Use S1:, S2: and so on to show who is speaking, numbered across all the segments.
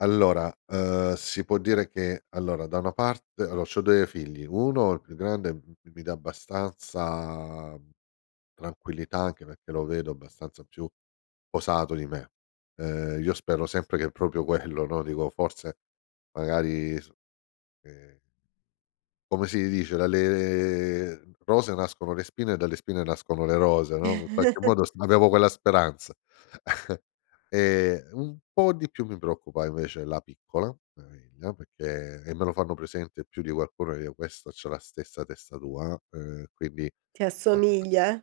S1: Allora, ehm, si può dire che, allora da una parte allo c'ho 2 figli, 1 il più grande, m mi dà abbastanza, mhmm, tranquillità anche perché lo vedo abbastanza più posato di me. Ehm, io spero sempre che proprio quello, no, dico, forse magari, s ehm Come si dice, Dalle mhmm, rose nascono le spine e dalle spine nascono le rose, no, in qualche modo sp avevo quella speranza. Ehm, un po' di più mi preoccupa invece la piccola, mia figlia, perché e me lo fanno presente più di qualcuno, che io questa c'ha la stessa testa tua, uhm, ehm, quindi
S2: Ti
S1: beh, beh.
S2: assomiglia, eh?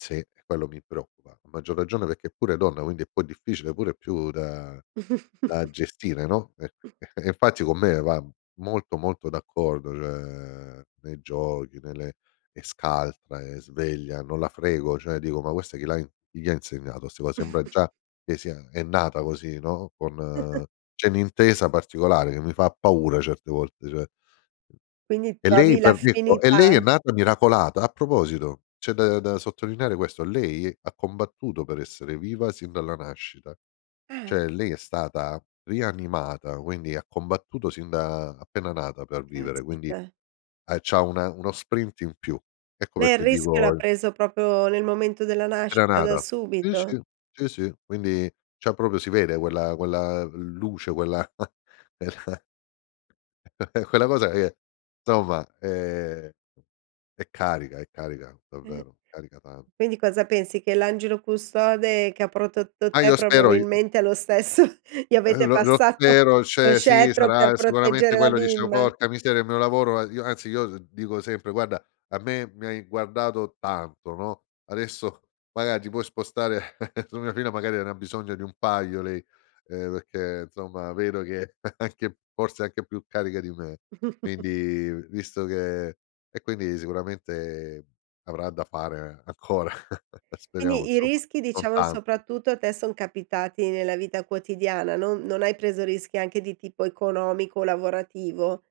S1: Sì, quello mi preoccupa. A maggior ragione perché è pure donna, quindi è poi difficile, più da da gestire, no, e
S2: Mh.
S1: infatti con me va molto ,molto d'accordo, cioè, nei giochi, nelle è scaltra, è sveglia, non la frego, cioè dico: "Ma questa chi l'ha chi gli ha insegnato?" Sembra già che sia è nata così, no, con c'è un'intesa particolare che mi fa paura certe volte, cioè..
S2: Quindi
S1: E lei
S2: trovi
S1: per [unintelligible] e lei è
S2: l'affinità.
S1: nata miracolata, a proposito, c'è da da sottolineare questo, lei ha combattuto per essere viva sin dalla nascita.
S2: Eh.
S1: Cioè lei è stata rianimata, quindi ha combattuto sin da appena nata per vivere, quindi,
S2: Caspita.
S1: eh, c'ha una uno sprint in più. Ecco
S2: Lei il
S1: perché
S2: rischio l'ha
S1: dico
S2: preso proprio nel momento della
S1: Era
S2: nascita, da
S1: nata. Sì,
S2: subito.
S1: sì. Sì, sì, quindi c'ha proprio si vede quella quella luce, quella quella quella cosa che, insomma, ehm, è carica, è carica
S2: Eh.
S1: davvero, carica tanto.
S2: Quindi cosa pensi che l'angelo custode che ha protetto
S1: Ma
S2: te
S1: io spero, io
S2: probabilmente è lo stesso. Gli
S1: Eh,
S2: avete
S1: lo lo
S2: passato
S1: spero,
S2: lo
S1: cioè sì,
S2: scettro per
S1: sarà sicuramente
S2: proteggere la
S1: quello. Dicevo:
S2: bimba?
S1: "Porca miseria, il mio lavoro", ma io anzi io dico sempre: "Guarda, a me mi hai guardato tanto, no, adesso magari ti puoi spostare su mia figlia, magari ne ha bisogno di un paio lei", ehm, perché insomma, vedo che è anche forse anche più carica di me. Quindi visto che e quindi sicuramente avrà da fare ancora. Speriamo,
S2: Quindi i
S1: insomma,
S2: rischi,
S1: non
S2: diciamo,
S1: tanto.
S2: soprattutto a te son capitati nella vita quotidiana, non non hai preso rischi anche di tipo economico o lavorativo?